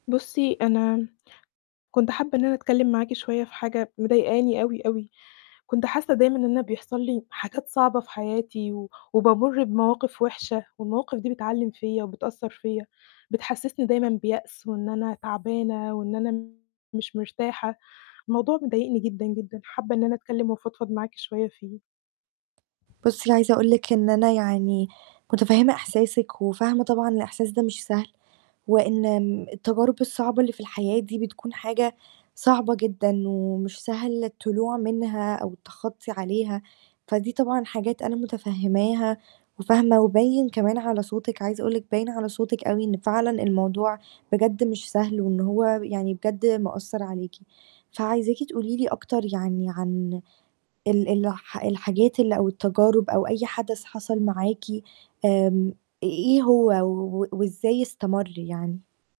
بُصّي، أنا كنت حابة إن أنا أتكلِّم معاكِ شويّة في حاجة مضايقاني أوي، أوي. كنت حاسّة دايمًا إن أنا بيحصل لي حاجات صعبة في حياتي، و وبامُر بمواقف وِحشة، والمواقف دي بتعلِّم فيّا وبتأثّر فيّا، بتحسّسني دايمًا بيأس، وإن أنا تعبانة، وإن أنا مش مرتاحة. الموضوع مضايقني جدًا، جدًا، حابّة إن أنا أتكلِّم وأفضفض معاكِ شويّة فيه. بُصّي عايزة أقول لِك إن أنا يعني مُتَفهِّمة إحساسِك، وفاهمة طبعًا الإحساس ده مش سهل، وإن آمم، التجارب الصعبة اللي في الحياة دي بتكون حاجة صعبة جدًا، ومش سهل الطلوع منها، أو التخطي عليها. فدي طبعًا حاجات أنا مُتَفهِّماها، وفاهمة، وباين كمان على صوتِك، عايزة أقول لِك باين على صوتِك أوي إن فعلًا الموضوع بجد مش سهل، وإن هو ب يعني بجد مأثّر عليكِ. فعايزاكِ تقول لي أكتر يعني عن ال الح الحاجات ال أو التجارب أو أي حدث حصل معاكِ آمم، إ إيه هو، و وإزاي استمر يعني؟